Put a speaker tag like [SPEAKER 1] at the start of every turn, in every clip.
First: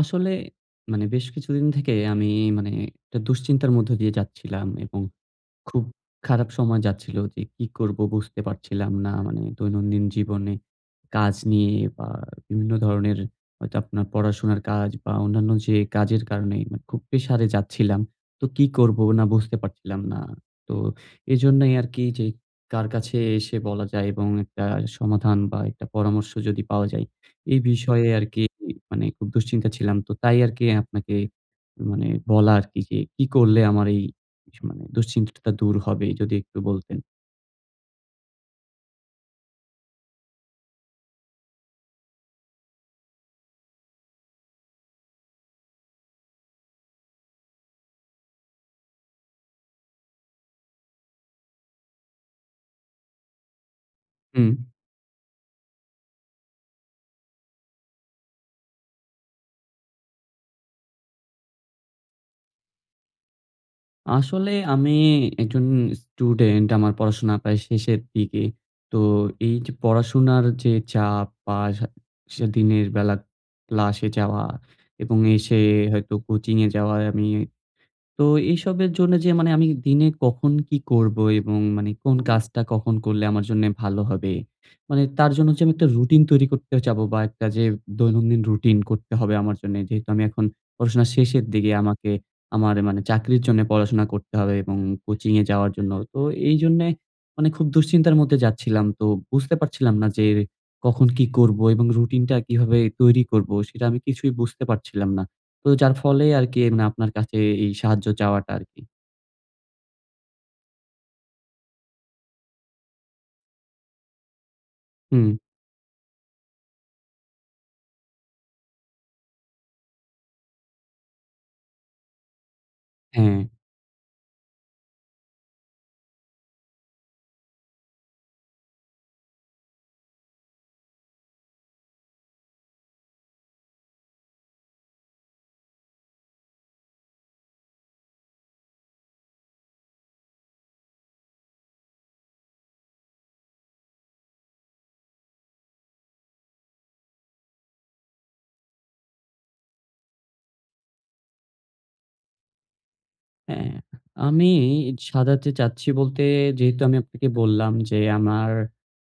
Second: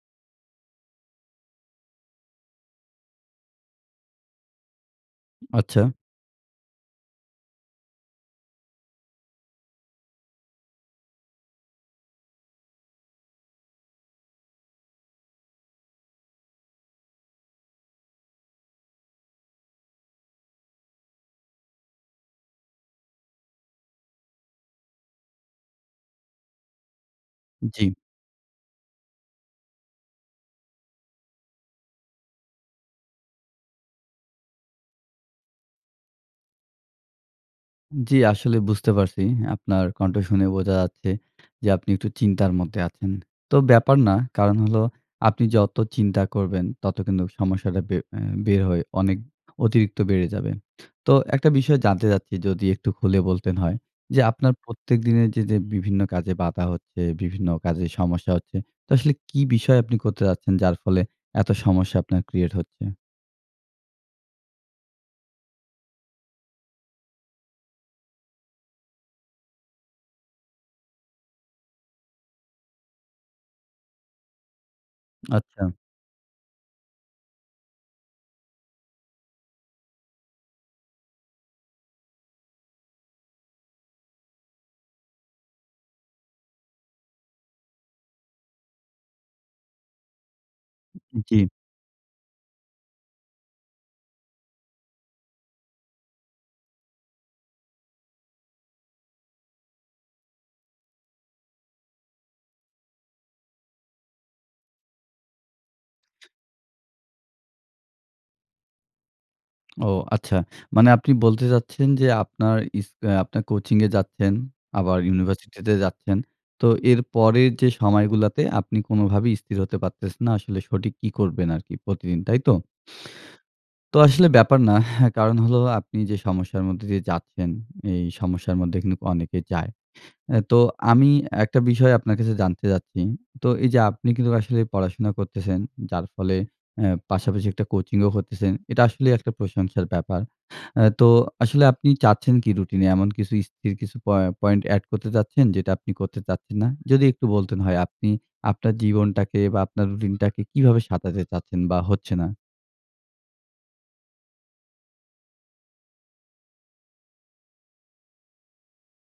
[SPEAKER 1] আসলে মানে বেশ কিছুদিন থেকে আমি মানে একটা দুশ্চিন্তার মধ্য দিয়ে যাচ্ছিলাম এবং
[SPEAKER 2] আচ্ছা।
[SPEAKER 1] খুব খারাপ সময় যাচ্ছিল যে কি করবো বুঝতে পারছিলাম না মানে দৈনন্দিন জীবনে কাজ নিয়ে বা বিভিন্ন ধরনের হয়তো আপনার পড়াশোনার কাজ বা অন্যান্য যে কাজের কারণে খুব প্রেশারে যাচ্ছিলাম। তো কি করবো না বুঝতে পারছিলাম না। তো এজন্যই আরকি এই যে কার কাছে এসে বলা যায় এবং একটা সমাধান বা একটা পরামর্শ যদি পাওয়া যায়। এই
[SPEAKER 2] উ জি।
[SPEAKER 1] বিষয়ে আরকি মানে খুব দুশ্চিন্তা ছিলাম। তো তাই আরকি আপনাকে মানে বলা আরকি যে কি করলে আমার এই ইস মানে দুশ্চিন্তাটা দূর হবে যদি একটু বলতেন?
[SPEAKER 2] জি, আসলে বুঝতে পারছি। আপনার কণ্ঠ শুনে বোঝা যাচ্ছে যে আপনি একটু চিন্তার মধ্যে আছেন। তো ব্যাপার না কারণ হলো আপনি যত চিন্তা করবেন ততো কিন্তু সমস্যাটা বে এ বের হয় অনেক অতিরিক্ত বেড়ে যাবে। তো একটা বিষয় জানতে চাচ্ছি যদি একটু খুলে বলতেন হয় যে
[SPEAKER 1] হুম।
[SPEAKER 2] আপনার প্রত্যেক দিনের যে যে বিভিন্ন কাজে বাধা হচ্ছে, বিভিন্ন কাজে সমস্যা হচ্ছে। তো আসলে কি বিষয় আপনি করতে যাচ্ছেন যার ফলে এত সমস্যা আপনার ক্রিয়েট হচ্ছে?
[SPEAKER 1] আসলে আমি একজন স্টুডেন্ট আমার পড়াশোনা প্রায় শেষের দিকে। তো এই যে পড়াশোনার যে চাপ বা স স দিনের বেলা ক্লাসে যাওয়া এবং এসে
[SPEAKER 2] আচ্ছা।
[SPEAKER 1] হয়তো কোচিং এ যাওয়ায় আমি তো এসবের জন্য যে মানে আমি দিনে কখন কী করব এবং মানে কোন কাজটা কখন করলে আমার জন্য ভালো হবে মানে তার জন্য যে আমি একটা রুটিন তৈরি করতে যাবো বা একটা যে দৈনন্দিন রুটিন করতে হবে আমার জন্য। যেহেতু আমি এখন পড়াশোনা শেষের
[SPEAKER 2] জী।
[SPEAKER 1] দিকে আমাকে আমার মানে চাকরির পড়াশোনা করতে হবে এবং কোচিং এ যাওয়ার জন্য। তো এই জন্যে মানে খুব দুশ্চিন্তার মধ্যে যাচ্ছিলাম। তো বুঝতে পারছিলাম না যে কখন কী করব এবং রুটিনটা কিভাবে তৈরি করব সেটা আমি কিছুই বুঝতে পারছিলাম না। তো যার ফলে আরকি এমনে আপনার কাছে এই সাহায্য চাওয়াটা আরকি।
[SPEAKER 2] ও আচ্ছা। মানে আপনি বলতে চাচ্ছেন যে আপনার ইস আপনার কোচিং-এ যাচ্ছেন, আবার
[SPEAKER 1] হুম।
[SPEAKER 2] ইউনিভার্সিটি তে যাচ্ছেন। তো এর পরের যে সময়গুলাতে আপনি কোনোভাবেই স্থির হতে পারতেছেন না। আসলে সঠিক কী করবেন আরকি প্রতিদিন, তাই তো?
[SPEAKER 1] হ্যাঁ।
[SPEAKER 2] তো আসলে ব্যাপার না। কারণ হলো আপনি যে সমস্যার মধ্য দিয়ে যাচ্ছেন, এই সমস্যার মধ্যে কিন্তু অনেকে যায়। অ্যা তো আমি আ একটা বিষয় আপনার কাছে জানতে চাচ্ছি। তো এই যে আপনি কিন্তু আসলে পড়াশোনা করতেছেন যার ফলে অ্যা পাশাপাশি একটা কোচিংও করতেছেন। এটা আসলেই একটা প্রশংসার ব্যাপার। অ্যা তো আসলে আপনি চাচ্ছেন কী রুটিন-এ এমন কিছু স্থির কিছু প পয়েন্ট এড করতে চাচ্ছেন যেটা আপনি করতে চাচ্ছেন না? যদি একটু বলতেন হয় আপনি আপনার জীবনটাকে বা আপনার রুটিন টাকে কিভাবে সাজাতে চাচ্ছেন বা হচ্ছে না?
[SPEAKER 1] হ্যাঁ। আমি ই সাজাতে চাচ্ছি বলতে যেহেতু আমি আপনাকে বললাম যে, আমার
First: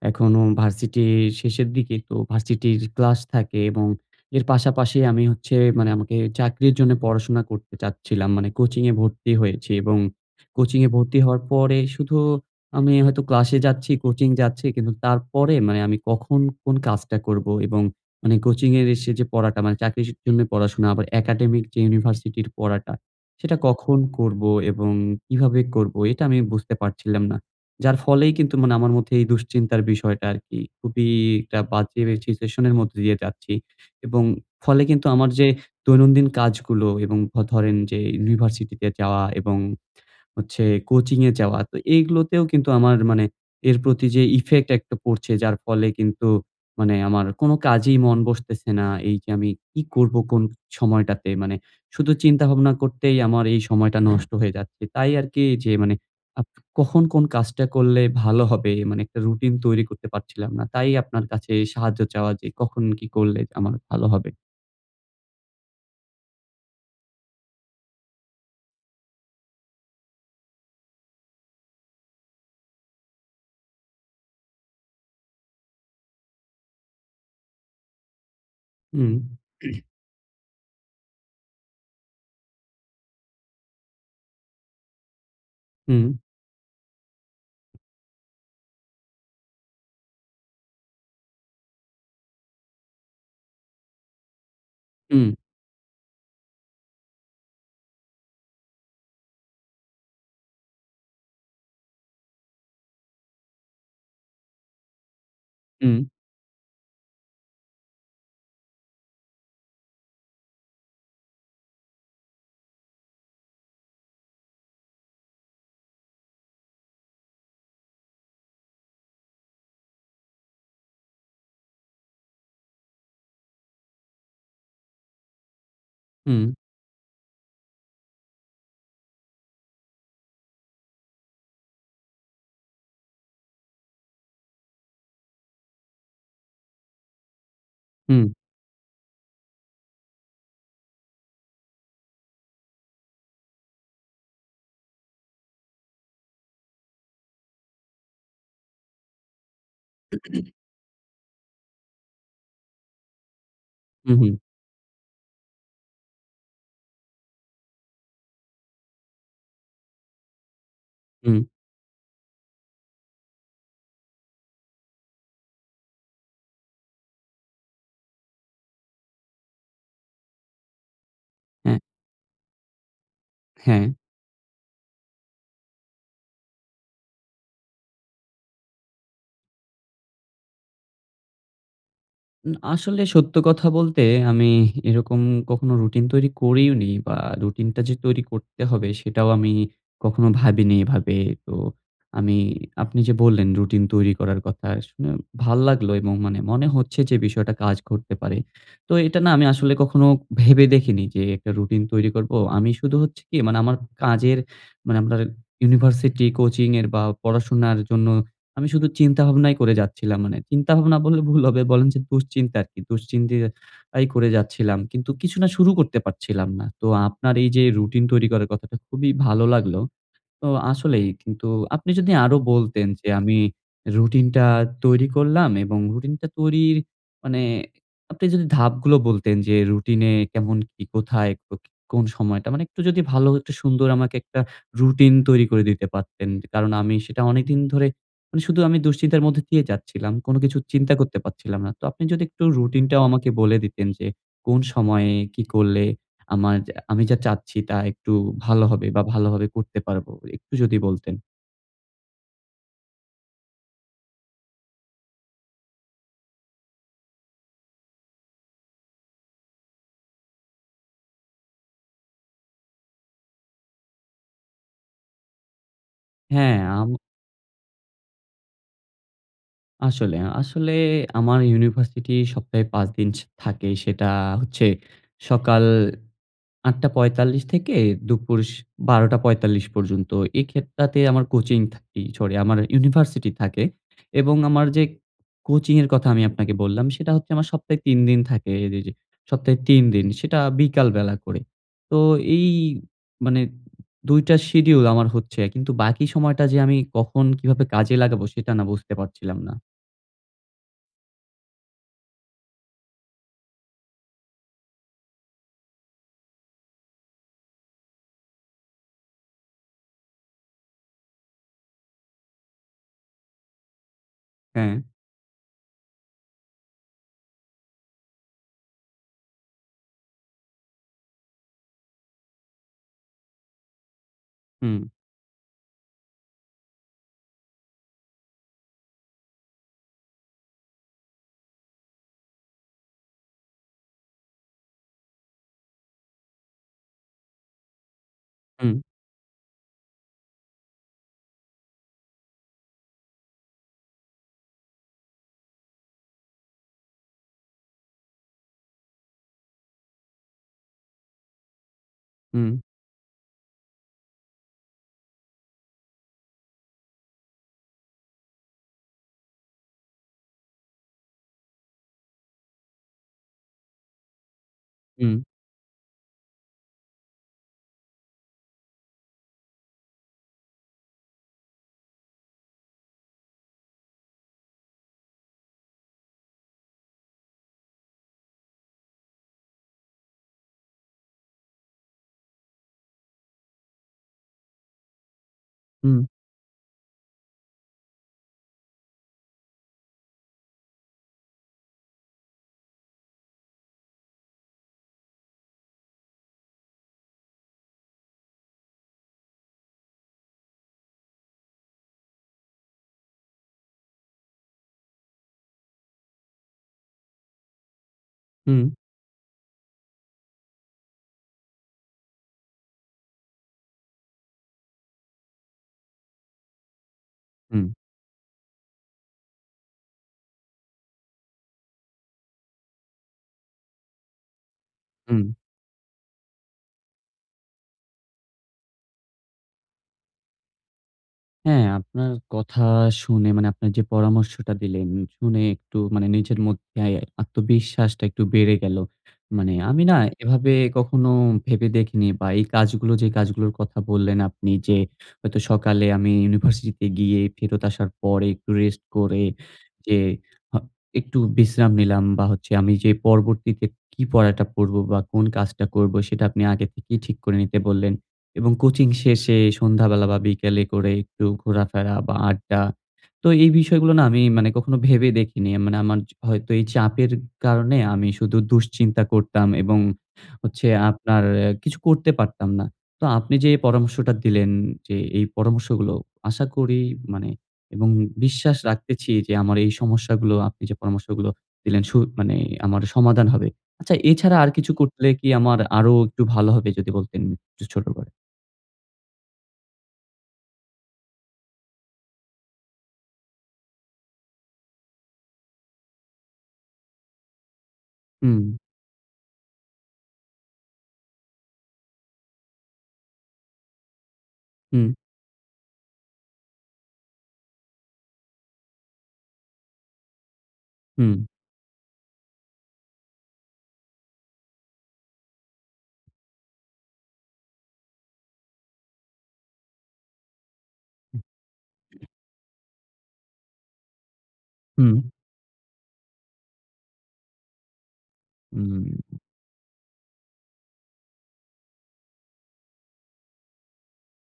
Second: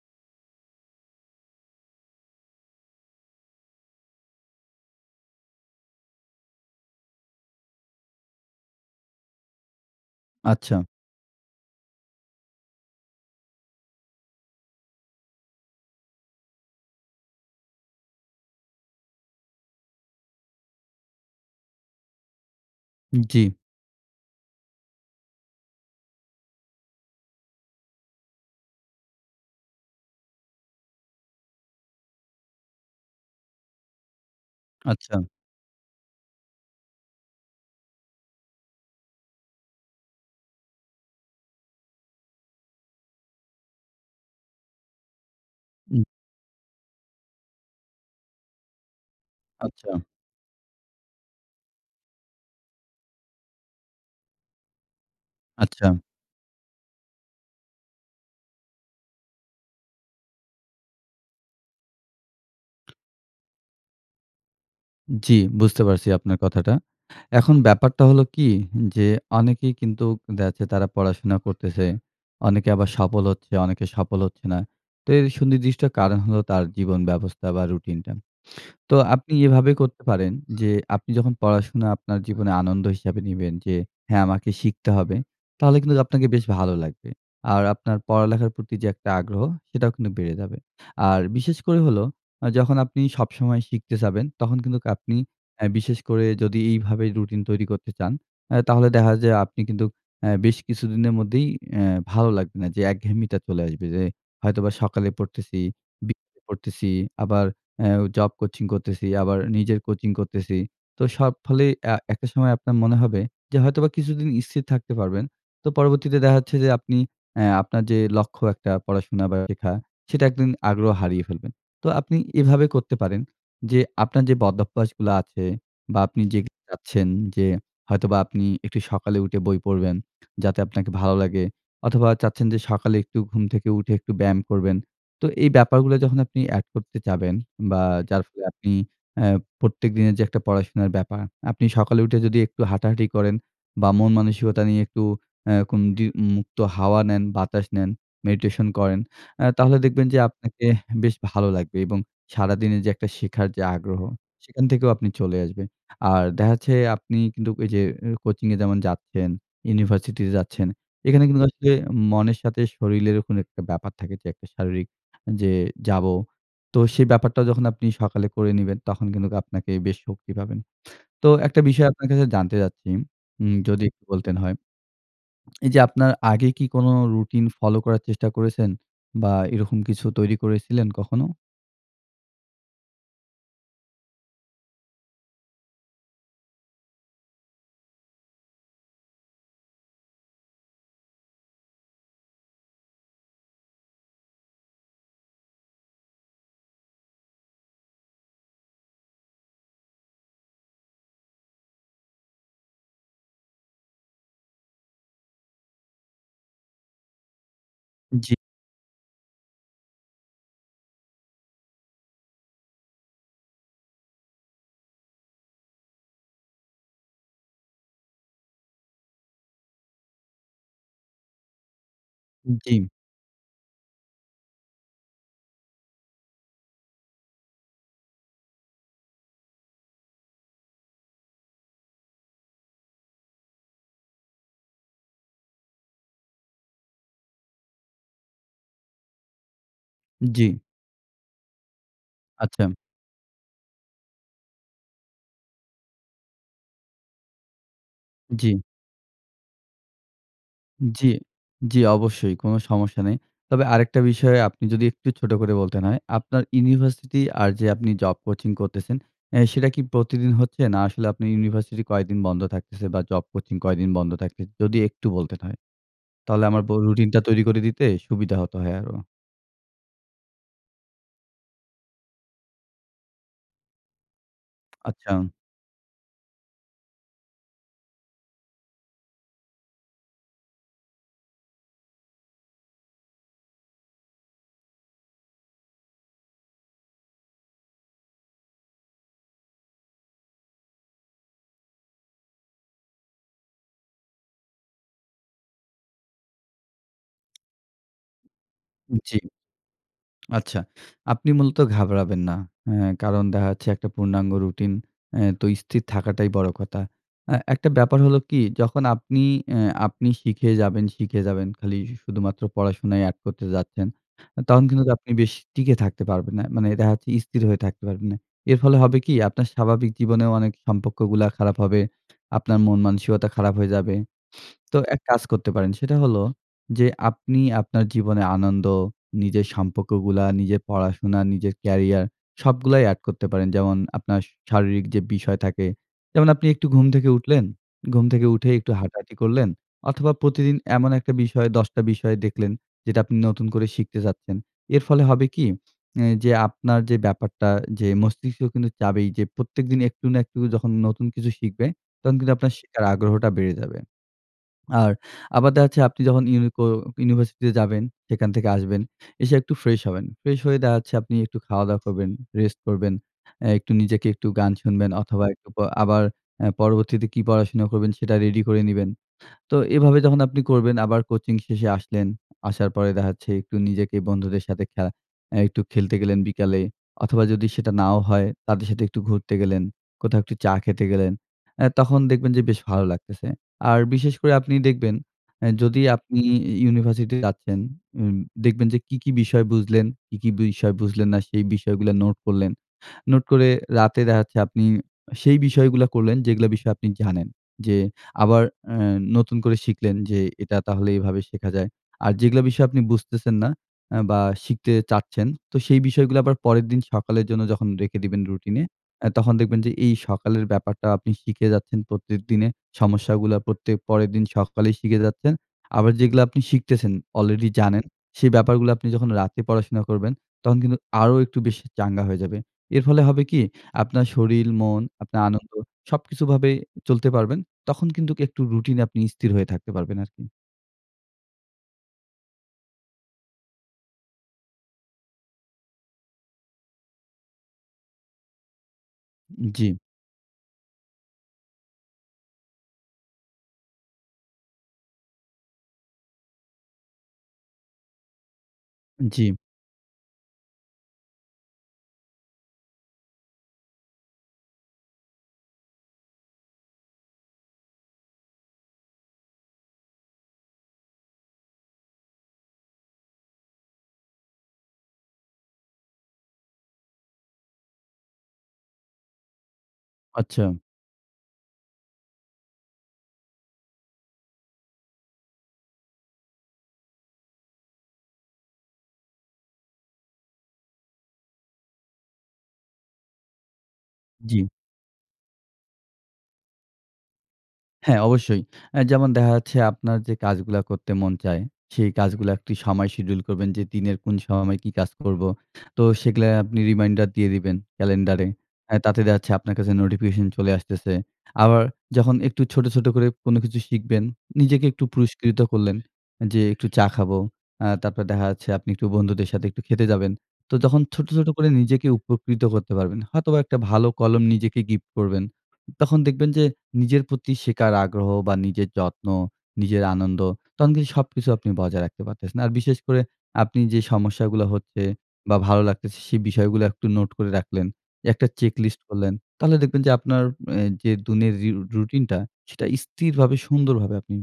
[SPEAKER 1] এখনো ভার্সিটির শেষের দিকে। তো ভার্সিটির ক্লাস থাকে এবং এর পাশাপাশি আমি হচ্ছে মানে আমাকে চাকরির জন্য পড়াশোনা করতে চাচ্ছিলাম। মানে কোচিং এ ভর্তি হয়েছি এবং
[SPEAKER 2] আচ্ছা।
[SPEAKER 1] কোচিং এ ভর্তি হওয়ার পরে শুধু আমি হয়তো ক্লাসে যাচ্ছি, কোচিং যাচ্ছি কিন্তু তারপরে মানে আমি কখন কোন কাজ করব এবং মানে কোচিং এর ইসে যে পড়াটা মানে চাকরির জন্য পড়াশোনা আবার একাডেমিক যে ইউনিভার্সিটির পড়াটা,
[SPEAKER 2] উম জ্বি।
[SPEAKER 1] সেটা কখন করব এবং কিভাবে করবো এটা আমি বুঝতে পারছিলাম না। যার ফলেই কিন্তু মানে আমার মধ্যে এই দুশ্চিন্তার বিষয়টা আরকি খুবই একটা বাজে সিচুয়েশন এর মধ্যে দিয়ে যাচ্ছি এবং ফলে কিন্তু আমার
[SPEAKER 2] আচ্ছা।
[SPEAKER 1] যে দৈনন্দিন কাজগুলো এবং ধ ধরেন যে ইউনিভার্সিটি তে যাওয়া এবং হচ্ছে কোচিং এ যাওয়া। তো এগুলোতেও কিন্তু আমার মানে এর প্রতি যে ইফেক্ট একটা পড়ছে যার ফলে
[SPEAKER 2] উম
[SPEAKER 1] কিন্তু মানে আমার কোন কাজেই মন বসতেছে না। এই যে আমি কি
[SPEAKER 2] আচ্ছা।
[SPEAKER 1] করব কোন সময়টাতে মানে শুধু চিন্তা ভাবনা করতেই আমার এই সময়টা নষ্ট হয়ে যাচ্ছে। তাই আরকি যে মানে
[SPEAKER 2] আচ্ছা।
[SPEAKER 1] [unintelligible] কখন কোন কাজটা করলে ভালো হবে, মানে একটা রুটিন তৈরি করতে পারছিলাম না। তাই আপনার কাছে সাহায্য চাওয়া যে, কখন কি করলে আমার ভালো হবে?
[SPEAKER 2] জি, বুঝতে পারছি, আপনার কথাটা। এখন ব্যাপারটা হলো কী যে অনেকেই কিন্তু দেখা যাচ্ছে তারা পড়াশোনা করতেসে। অনেকে আবার সফল হচ্ছে, অনেকে সফল হচ্ছে না। তো এর সুনির্দিষ্ট কারণ হলো তার জীবন ব্যবস্থা বা রুটিনটা। তো আপনি
[SPEAKER 1] উম।
[SPEAKER 2] এভাবে করতে পারেন যে আপনি যখন পড়াশোনা আপনার জীবনে আনন্দ হিসাবে নিবেন যে, হ্যাঁ, আমাকে শিখতে হবে, তাহলে কিন্তু
[SPEAKER 1] উম।
[SPEAKER 2] আপনাকে বেশ ভালো লাগবে। আর আপনার পড়ালেখার প্রতি যে একটা আগ্রহ, সেটাও কিন্তু বেড়ে যাবে। আর বিশেষ করে হলো আ যখন আপনি সবসময় শিখতে চাইবেন তখন কিন্তু আপনি
[SPEAKER 1] উম।
[SPEAKER 2] অ্যা বিশেষ করে যদি এইভাবে রুটিন তৈরি করতে চান, অ্যা তাহলে দেখা যায় আপনি কিন্তু অ্যা বেশ কিছুদিনের মধ্যেই অ্যা ভালো লাগবে না যে একঘেয়েমিটা চলে আসবে যে হয়তোবা সকালে পড়তেছি,
[SPEAKER 1] উম।
[SPEAKER 2] বিকেলে পড়তেছি। আবার অ্যাও জব কোচিং করতেসি, আবার নিজের কোচিং করতেসি। তো সব ফলেই অ্যা একটা সময় আপনার মনে হবে যে হয়তোবা কিছুদিন স্থির থাকতে পারবেন। তো পরবর্তীতে দেখা যাচ্ছে যে আপনি অ্যা আপনার যে লক্ষ্য একটা পড়াশোনা বা শেখা, সেটা একদিন আগ্রহ হারিয়ে ফেলবেন। তো আপনি এভাবে করতে পারেন যে আপনার যে বদভ্যাসগুলা আছে বা আপনি যে
[SPEAKER 1] হুম।
[SPEAKER 2] চাচ্ছেন যে হয়তোবা আপনি একটু সকালে উঠে বই পড়বেন, যাতে আপনাকে ভালো লাগে অথবা চাচ্ছেন যে সকালে একটু ঘুম থেকে উঠে একটু ব্যায়াম করবেন। তো এই ব্যাপারগুলো যখন আপনি অ্যাড করতে চাইবেন বা যার
[SPEAKER 1] হুম।
[SPEAKER 2] ফলে আপনি অ্যা প্রত্যেক দিনের যে একটা পড়াশোনার ব্যাপার, আপনি সকালে উঠে যদি একটু হাঁটাহাঁটি করেন বা মন মানসিকতা নিয়ে একটু অ্যা কোন দি মুক্ত হাওয়া নেন, বাতাস নেন, মেডিটেশন করেন, অ্যা তাহলে দেখবেন যে আপনাকে অ্যাহ বেশ ভালো লাগবে এবং সারাদিনের যে একটা শেখার যে আগ্রহ,
[SPEAKER 1] উ হুঁ।
[SPEAKER 2] সেখান থেকেও আপনি চলে আসবেন। আর দেখা যাচ্ছে আপনি কিন্তু ঐ যে আ কোচিং-এ যেমন যাচ্ছেন, ইউনিভার্সিটিতে যাচ্ছেন, এখানে
[SPEAKER 1] হুম।
[SPEAKER 2] কিন্তু আসলে মনের সাথে শরীরেরও কোনো একটা ব্যাপার থাকে যে একটা শারীরিক যে যাব। তো সেই ব্যাপারটা যখন আপনি সকালে করে নিবেন, তখন কিন্তু আপনাকে বেশ শক্তি পাবেন। তো একটা
[SPEAKER 1] হ্যাঁ।
[SPEAKER 2] বিষয় আপনার কাছে জানতে চাচ্ছি। হুম, যদি
[SPEAKER 1] হ্যাঁ।
[SPEAKER 2] একটু বলতেন হয়। এই যে আপনার আগে কী কোনো রুটিন ফলো করার চেষ্টা করেছেন বা এরকম কিছু তৈরি করেছিলেন কখনো?
[SPEAKER 1] উ আসলে সত্য কথা বলতে আমি এরকম কখনো রুটিন তৈরি করিওনি বা রুটিন টা যে তৈরি করতে হবে সেটাও আমি কখনো ভাবিনি এভাবে। তো আমি আপনি যে বললেন রুটিন তৈরি করার কথা শুনে ভাল্লাগলো এবং মানে মনে হচ্ছে যে বিষয়টা কাজ করতে পারে। তো এটা না আমি আসলে কখনো ভেবে দেখিনি যে একটা রুটিন তৈরি করব। আমি শুধু হচ্ছে কী মানে আমার কাজের মানে আপনার ইউনিভার্সিটি, কোচিং এর বা পড়াশোনার জন্য
[SPEAKER 2] উন জী।
[SPEAKER 1] আমি শুধু চিন্তা ভাবনাই করে যাচ্ছিলাম। মানে চিন্তাভাবনা বললে ভুল হবে, বলেন যে দুশ্চিন্তা আরকি। দুশ্চিন্তা আই করে যাচ্ছিলাম। কিন্তু কিছু না শুরু করতে পারছিলাম না। তো আপনার এই যে রুটিন তৈরি করার কথাটা খুবই ভালো লাগলো। তো আসলেই কিন্তু আপনি যদি আরো বলতেন
[SPEAKER 2] জি-ম।
[SPEAKER 1] যে আমি রুটিনটা তৈরি করলাম এবং রুটিনটা তৈরির মানে আপনি যদি ধাপগুলো বলতেন যে রুটিন-এ কেমন কী কোথায়, কো কোন সময়টা মানে একটু যদি ভালো হ সুন্দর আমাকে একটা রুটিন তৈরি করে দিতে পারতেন। কারণ আমি সেটা অনেকদিন ধরে মানে শুধু আমি দুশ্চিন্তার মধ্যে দিয়ে যাচ্ছিলাম।
[SPEAKER 2] উন
[SPEAKER 1] কোনো
[SPEAKER 2] জ্বি।
[SPEAKER 1] কিছু চিন্তা করতে পাচ্ছিলাম না। তো আপনি যদি একটু
[SPEAKER 2] আচ্ছা।
[SPEAKER 1] রুটিন টাও আমাকে বলে দিতেন যে কোন সময়ে কী করলে আমার আমি যা চাচ্ছি তা একটু
[SPEAKER 2] জ্বী।
[SPEAKER 1] ভালো হবে বা ভালোভাবে করতে পারব। একটু যদি
[SPEAKER 2] জি,
[SPEAKER 1] বলতেন।
[SPEAKER 2] জি অবশ্যই। কোনো সমস্যা নাই। তবে আরেকটা বিষয় আপনি যদি একটু ছোট করে বলতেন হয়, আপনার ইউনিভার্সিটি আর যে আপনি জব কোচিং করতেছেন, অ্যা সেটা কী প্রতিদিন হচ্ছে? না আসলে আপনার ইউনিভার্সিটি কয়েকদিন বন্ধ থাকতেছে বা জব কোচিং কয়দিন বন্ধ থাকতেছে? যদি একটু বলতেন হয়, তাহলে
[SPEAKER 1] হ্যাঁ,
[SPEAKER 2] আমার ব
[SPEAKER 1] আম
[SPEAKER 2] রুটিনটা তৈরি করে দিতে সুবিধা হত, হ্যা আরো।
[SPEAKER 1] আসলে, আসলে আমার ইউনিভার্সিটি সপ্তাহে ৫ দিন ছ থাকে। সেটা হচ্ছে
[SPEAKER 2] আচ্ছা।
[SPEAKER 1] সকাল ৮:৪৫ থেকে দুপুর স ১২:৪৫ পর্যন্ত। এই খেতটাতে আমার কোচিং থাকি সরি আমার ইউনিভার্সিটি থাকে। এবং আমার যে কোচিং এর কথা আমি আপনাকে বললাম সেটা হচ্ছে আমার সপ্তাহে ৩ দিন থাকে। রে যে সপ্তাহে ৩ দিন সেটা বিকাল বেলা করে। তো এই মানে ২ টা শিডিউল আমার হচ্ছে। কিন্তু বাকি সময়টা যে আমি কখন কিভাবে কাজে লাগাবো সেটা না বুঝতে
[SPEAKER 2] উ জি
[SPEAKER 1] পাচ্ছিলাম না।
[SPEAKER 2] আচ্ছা, আপনি মূলত ঘাবড়াবেন না। হ্যাঁ কারণ দেখা যাচ্ছে একটা পূর্ণাঙ্গ রুটিন এ তো স্থির থাকাটাই বড় কথা। এ্যা একটা ব্যাপার হলো কি, যখন আপনি এ আপনি শিখে যাবেন, শিখে যাবেন। খালি শুধুমাত্র পড়াশোনায় অ্যাড করতে যাচ্ছেন, তখন
[SPEAKER 1] হ্যাঁ।
[SPEAKER 2] কিন্তু আপনি বেশ টিকে থাকতে পারবেন না মানে এটা হচ্ছে স্থির হয়ে থাকতে পারবেন না। এর ফলে হবে কী? আপনার স্বাভাবিক জীবনেও অনেক সম্পর্কগুলা খারাপ হবে। আপনার মন মানসিকতা খারাপ হয়ে যাবে। তো
[SPEAKER 1] হুম।
[SPEAKER 2] এক কাজ করতে পারেন। সেটা হলো যে আপনি আপনার জীবনে আনন্দ নিজের সম্পর্কগুলা নিজের পড়াশোনা, নিজের কেরিয়ার সবগুলাই অ্যাড করতে পারেন যেমন আপনার স শারীরিক যে বিষয় থাকে। যেমন আপনি একটু ঘুম থেকে উঠলেন, ঘুম থেকে উঠে একটু
[SPEAKER 1] হুম।
[SPEAKER 2] হাঁটাহাঁটি করলেন অথবা প্রতিদিন এমন একটা বিষয় ১০ বিষয় দেখলেন যেটা আপনি নতুন করে শিখতে চাচ্ছেন। এর ফলে হবে কী? এ যে আপনার যে ব্যাপারটা যে মস্তিষ্ক কিন্তু চাইবেই যে প্রত্যেকদিন একটু না একটু যখন নতুন কিছু শিখবে তখন কিন্তু আপনার
[SPEAKER 1] হুম।
[SPEAKER 2] শেখার আগ্রহটা বেড়ে যাবে। আর আবার দেখাচ্ছে আপনি যখন ইউনিকো ইউনিভার্সিটি তে যাবেন সেখান থেকে আসবেন, এসে একটু ফ্রেশ হবেন। ফ্রেশ হয়ে দেখাচ্ছে আপনি একটু খাওয়া-দাওয়া করবেন, রেস্ট করবেন এ একটু নিজেকে একটু গান শুনবেন
[SPEAKER 1] উম
[SPEAKER 2] অথবা একটু প আবার আ পরবর্তীতে কি পড়াশোনা করবেন সেটা রেডি করে নিবেন। তো এভাবে যখন আপনি করবেন আবার কোচিং শেষে আসলেন আসার পরে দেখাচ্ছে একটু নিজেকে বন্ধুদের সাথে খ্যা এ একটু খেলতে গেলেন বিকালে অথবা যদি সেটা নাও হয় তাদের সাথে একটু ঘুরতে গেলেন, কোথাও একটু চা খেতে গেলেন, এ্যা তখন দেখবেন যে বেশ ভালো লাগতেছে। আর বিশেষ করে আপনি দেখবেন এ যদি
[SPEAKER 1] হু।
[SPEAKER 2] আপনি ই ইউনিভার্সিটিতে যাচ্ছেন উম দেখবেন যে কি, কি বিষয় বুঝলেন? কি, কি বিষয় বুঝলেন না সেই বিষয়গুলা নোট করলেন। নোট করে রাতে দেখাচ্ছে আপনি সেই বিষয়গুলা করলেন যেগুলা বিষয়ে আপনি জানেন। যে আবার এ্যা নতুন করে শিখলেন যে এটা তাহলে এভাবে শেখা যায়। আর যেগুলা বিষয়ে আপনি বুঝতেছেন না আ বা শিখতে চাচ্ছেন তো সেই বিষয়গুলা আবার পরের দিন সকালের জন্য যখন রেখে দিবেন রুটিনে
[SPEAKER 1] উম
[SPEAKER 2] আ তখন দেখবেন যে এই সকালের ব্যাপারটা আপনি শিখে যাচ্ছেন প্রত্যেকদিনে। সমস্যাগুলা প্রত্যেক পরের দিন সকালেই শিখে যাচ্ছেন। আবার যেগুলা আপনি শিখতেছেন অলরেডি
[SPEAKER 1] হুম।
[SPEAKER 2] জানেন সে ব্যাপারগুলা আপনি যখন রাতে পড়াশোনা করবেন তখন কিন্তু আরো একটু বেশি চাঙ্গা হয়ে যাবে। এর ফলে হবে কি আপনার শরীর মন, আপনার
[SPEAKER 1] হুম।
[SPEAKER 2] আনন্দ সবকিছু ভাবে চলতে পারবেন। তখন কিন্তু ক একটু রুটিন এ আপনি স্থির হয়ে থাকতে পারবেন আরকি।
[SPEAKER 1] হ্যাঁ, আপনার কথা শুনে মানে আপনার যে পরামর্শটা দিলেন শুনে একটু মানে নিজের মধ্যে আত্মবিশ্বাসটা একটু বেড়ে গেলো।
[SPEAKER 2] উ
[SPEAKER 1] মানে
[SPEAKER 2] জি।
[SPEAKER 1] আমি না এভাবে কখনো ভেবে দেখিনি বা এই কাজগুলো যে কাজগুলোর কথা বললেন আপনি যে, হয়তো সকালে আমি ইউনিভার্সিটি তে গিয়ে ফেরত আসার পরে একটু রেস্ট
[SPEAKER 2] উ
[SPEAKER 1] করে
[SPEAKER 2] জি।
[SPEAKER 1] যে আ একটু বিশ্রাম নিলাম বা হচ্ছে আমি যে পরবর্তীতে কি পড়াটা পড়বো বা কোন কাজটা করবো? সেটা আপনি আগে থেকেই ঠিক করে নিতে বললেন। এবং কোচিং শেষে সন্ধ্যাবেলা বা বিকেলে করে একটু ঘোরাফেরা বা আড্ডা। তো এই বিষয়গুলো না আমি মানে কখনো ভেবে দেখিনি। মানে আমার চ হয়তো এই চাপের কারণে আমি শুধু দুশ্চিন্তা করতাম এবং
[SPEAKER 2] আচ্ছা।
[SPEAKER 1] হচ্ছে আপনার এ কিছু করতে পারতাম না। তো আপনি যে এই পরামর্শটা দিলেন যে এই পরামর্শগুলো আশা করি মানে এবং বিশ্বাস রাখতেছি যে আমার এই সমস্যাগুলো আপনি যে পরামর্শগুলো দিলেন সু মানে আমার সমাধান হবে। আচ্ছা এছাড়া
[SPEAKER 2] জি।
[SPEAKER 1] আর কিছু করলে কি আমার আরো একটু ভালো হবে? যদি বলতেন একটু ছোট
[SPEAKER 2] হ্যাঁ,
[SPEAKER 1] করে।
[SPEAKER 2] অবশ্যই। অ্যা যেমন দেখা যাচ্ছে আপনার যে কাজগুলা করতে মন চায়, সেই কাজগুলা একটু সময় শিডিউল করবেন যে দিনের কোন সময় কি কাজ করবো? তো সেগুলা আপনি রিমাইন্ডার দিয়ে দিবেন ক্যালেন্ডারে
[SPEAKER 1] হু।
[SPEAKER 2] আ তাতে দেখাচ্ছে আপনার কাছে নোটিফিকেশন চলে আসতেছে। আবার যখন একটু ছোট, ছোট করে কোনো কিছু শিখবেন, নিজেকে একটু
[SPEAKER 1] উ
[SPEAKER 2] পুরস্কৃত করলেন যে একটু চা খাবো। আ তারপর দেখা যাচ্ছে আপনি একটু বন্ধুদের সাথে একটু খেতে যাবেন। তো ছোট, ছোট
[SPEAKER 1] হু।
[SPEAKER 2] করে নিজেকে উপকৃত করতে পারবেন। হয়তোবা একটা ভালো কলম নিজেকে গিফট করবেন। তখন দেখবেন যে নিজের প্রতি শেখার আগ্রহ বা নিজের যত্ন, নিজের আনন্দ তখন কিন্তু সবকিছু আপনি বজায় রাখতে পারতেছেন। আর বিশেষ করে আপনি যে সমস্যাগুলা হচ্ছে
[SPEAKER 1] হুম।
[SPEAKER 2] বা ভালো লাগতেছে সে বিষয়গুলা একটু নোট করে রাখলেন একটা
[SPEAKER 1] উ
[SPEAKER 2] চেকলিস্ট করলেন। তাহলে দেখবেন যে আপনার এ যে দিনের ঋ রুটিনটা সেটা স্থিরভাবে সুন্দরভাবে আপনি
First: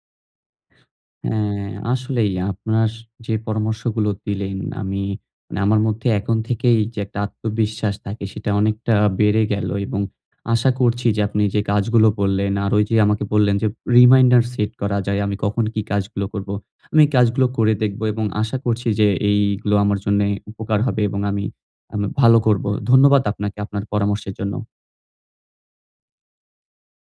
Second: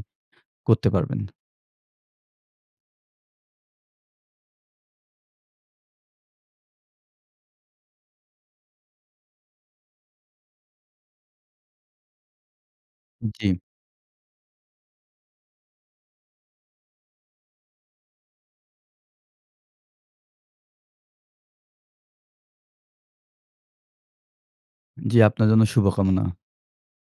[SPEAKER 2] করতে পারবেন।
[SPEAKER 1] হ্যাঁ, আসলেই আপনার স যে পরামর্শগুলো দিলেন আমি মানে আমার মধ্যে এখন থেকেই যে একটা আত্মবিশ্বাস থাকে সেটা অনেকটা বেড়ে গেলো এবং আশা করছি যে আপনি যে কাজগুলো বললেন আর ওই যে আমাকে
[SPEAKER 2] উ
[SPEAKER 1] বললেন
[SPEAKER 2] জি।
[SPEAKER 1] যে রিমাইন্ডার সেট করা যায়, আমি কখন কি কাজগুলো করবো। আমি এই কাজ গুলো করে দেখবো এবং আশা করছি যে এইগুলো আমার জন্যে উপকার হবে এবং আমি আ ভালো করবো। ধন্যবাদ আপনাকে আপনার পরামর্শের জন্য।
[SPEAKER 2] জি আপনার জন্য শুভকামনা।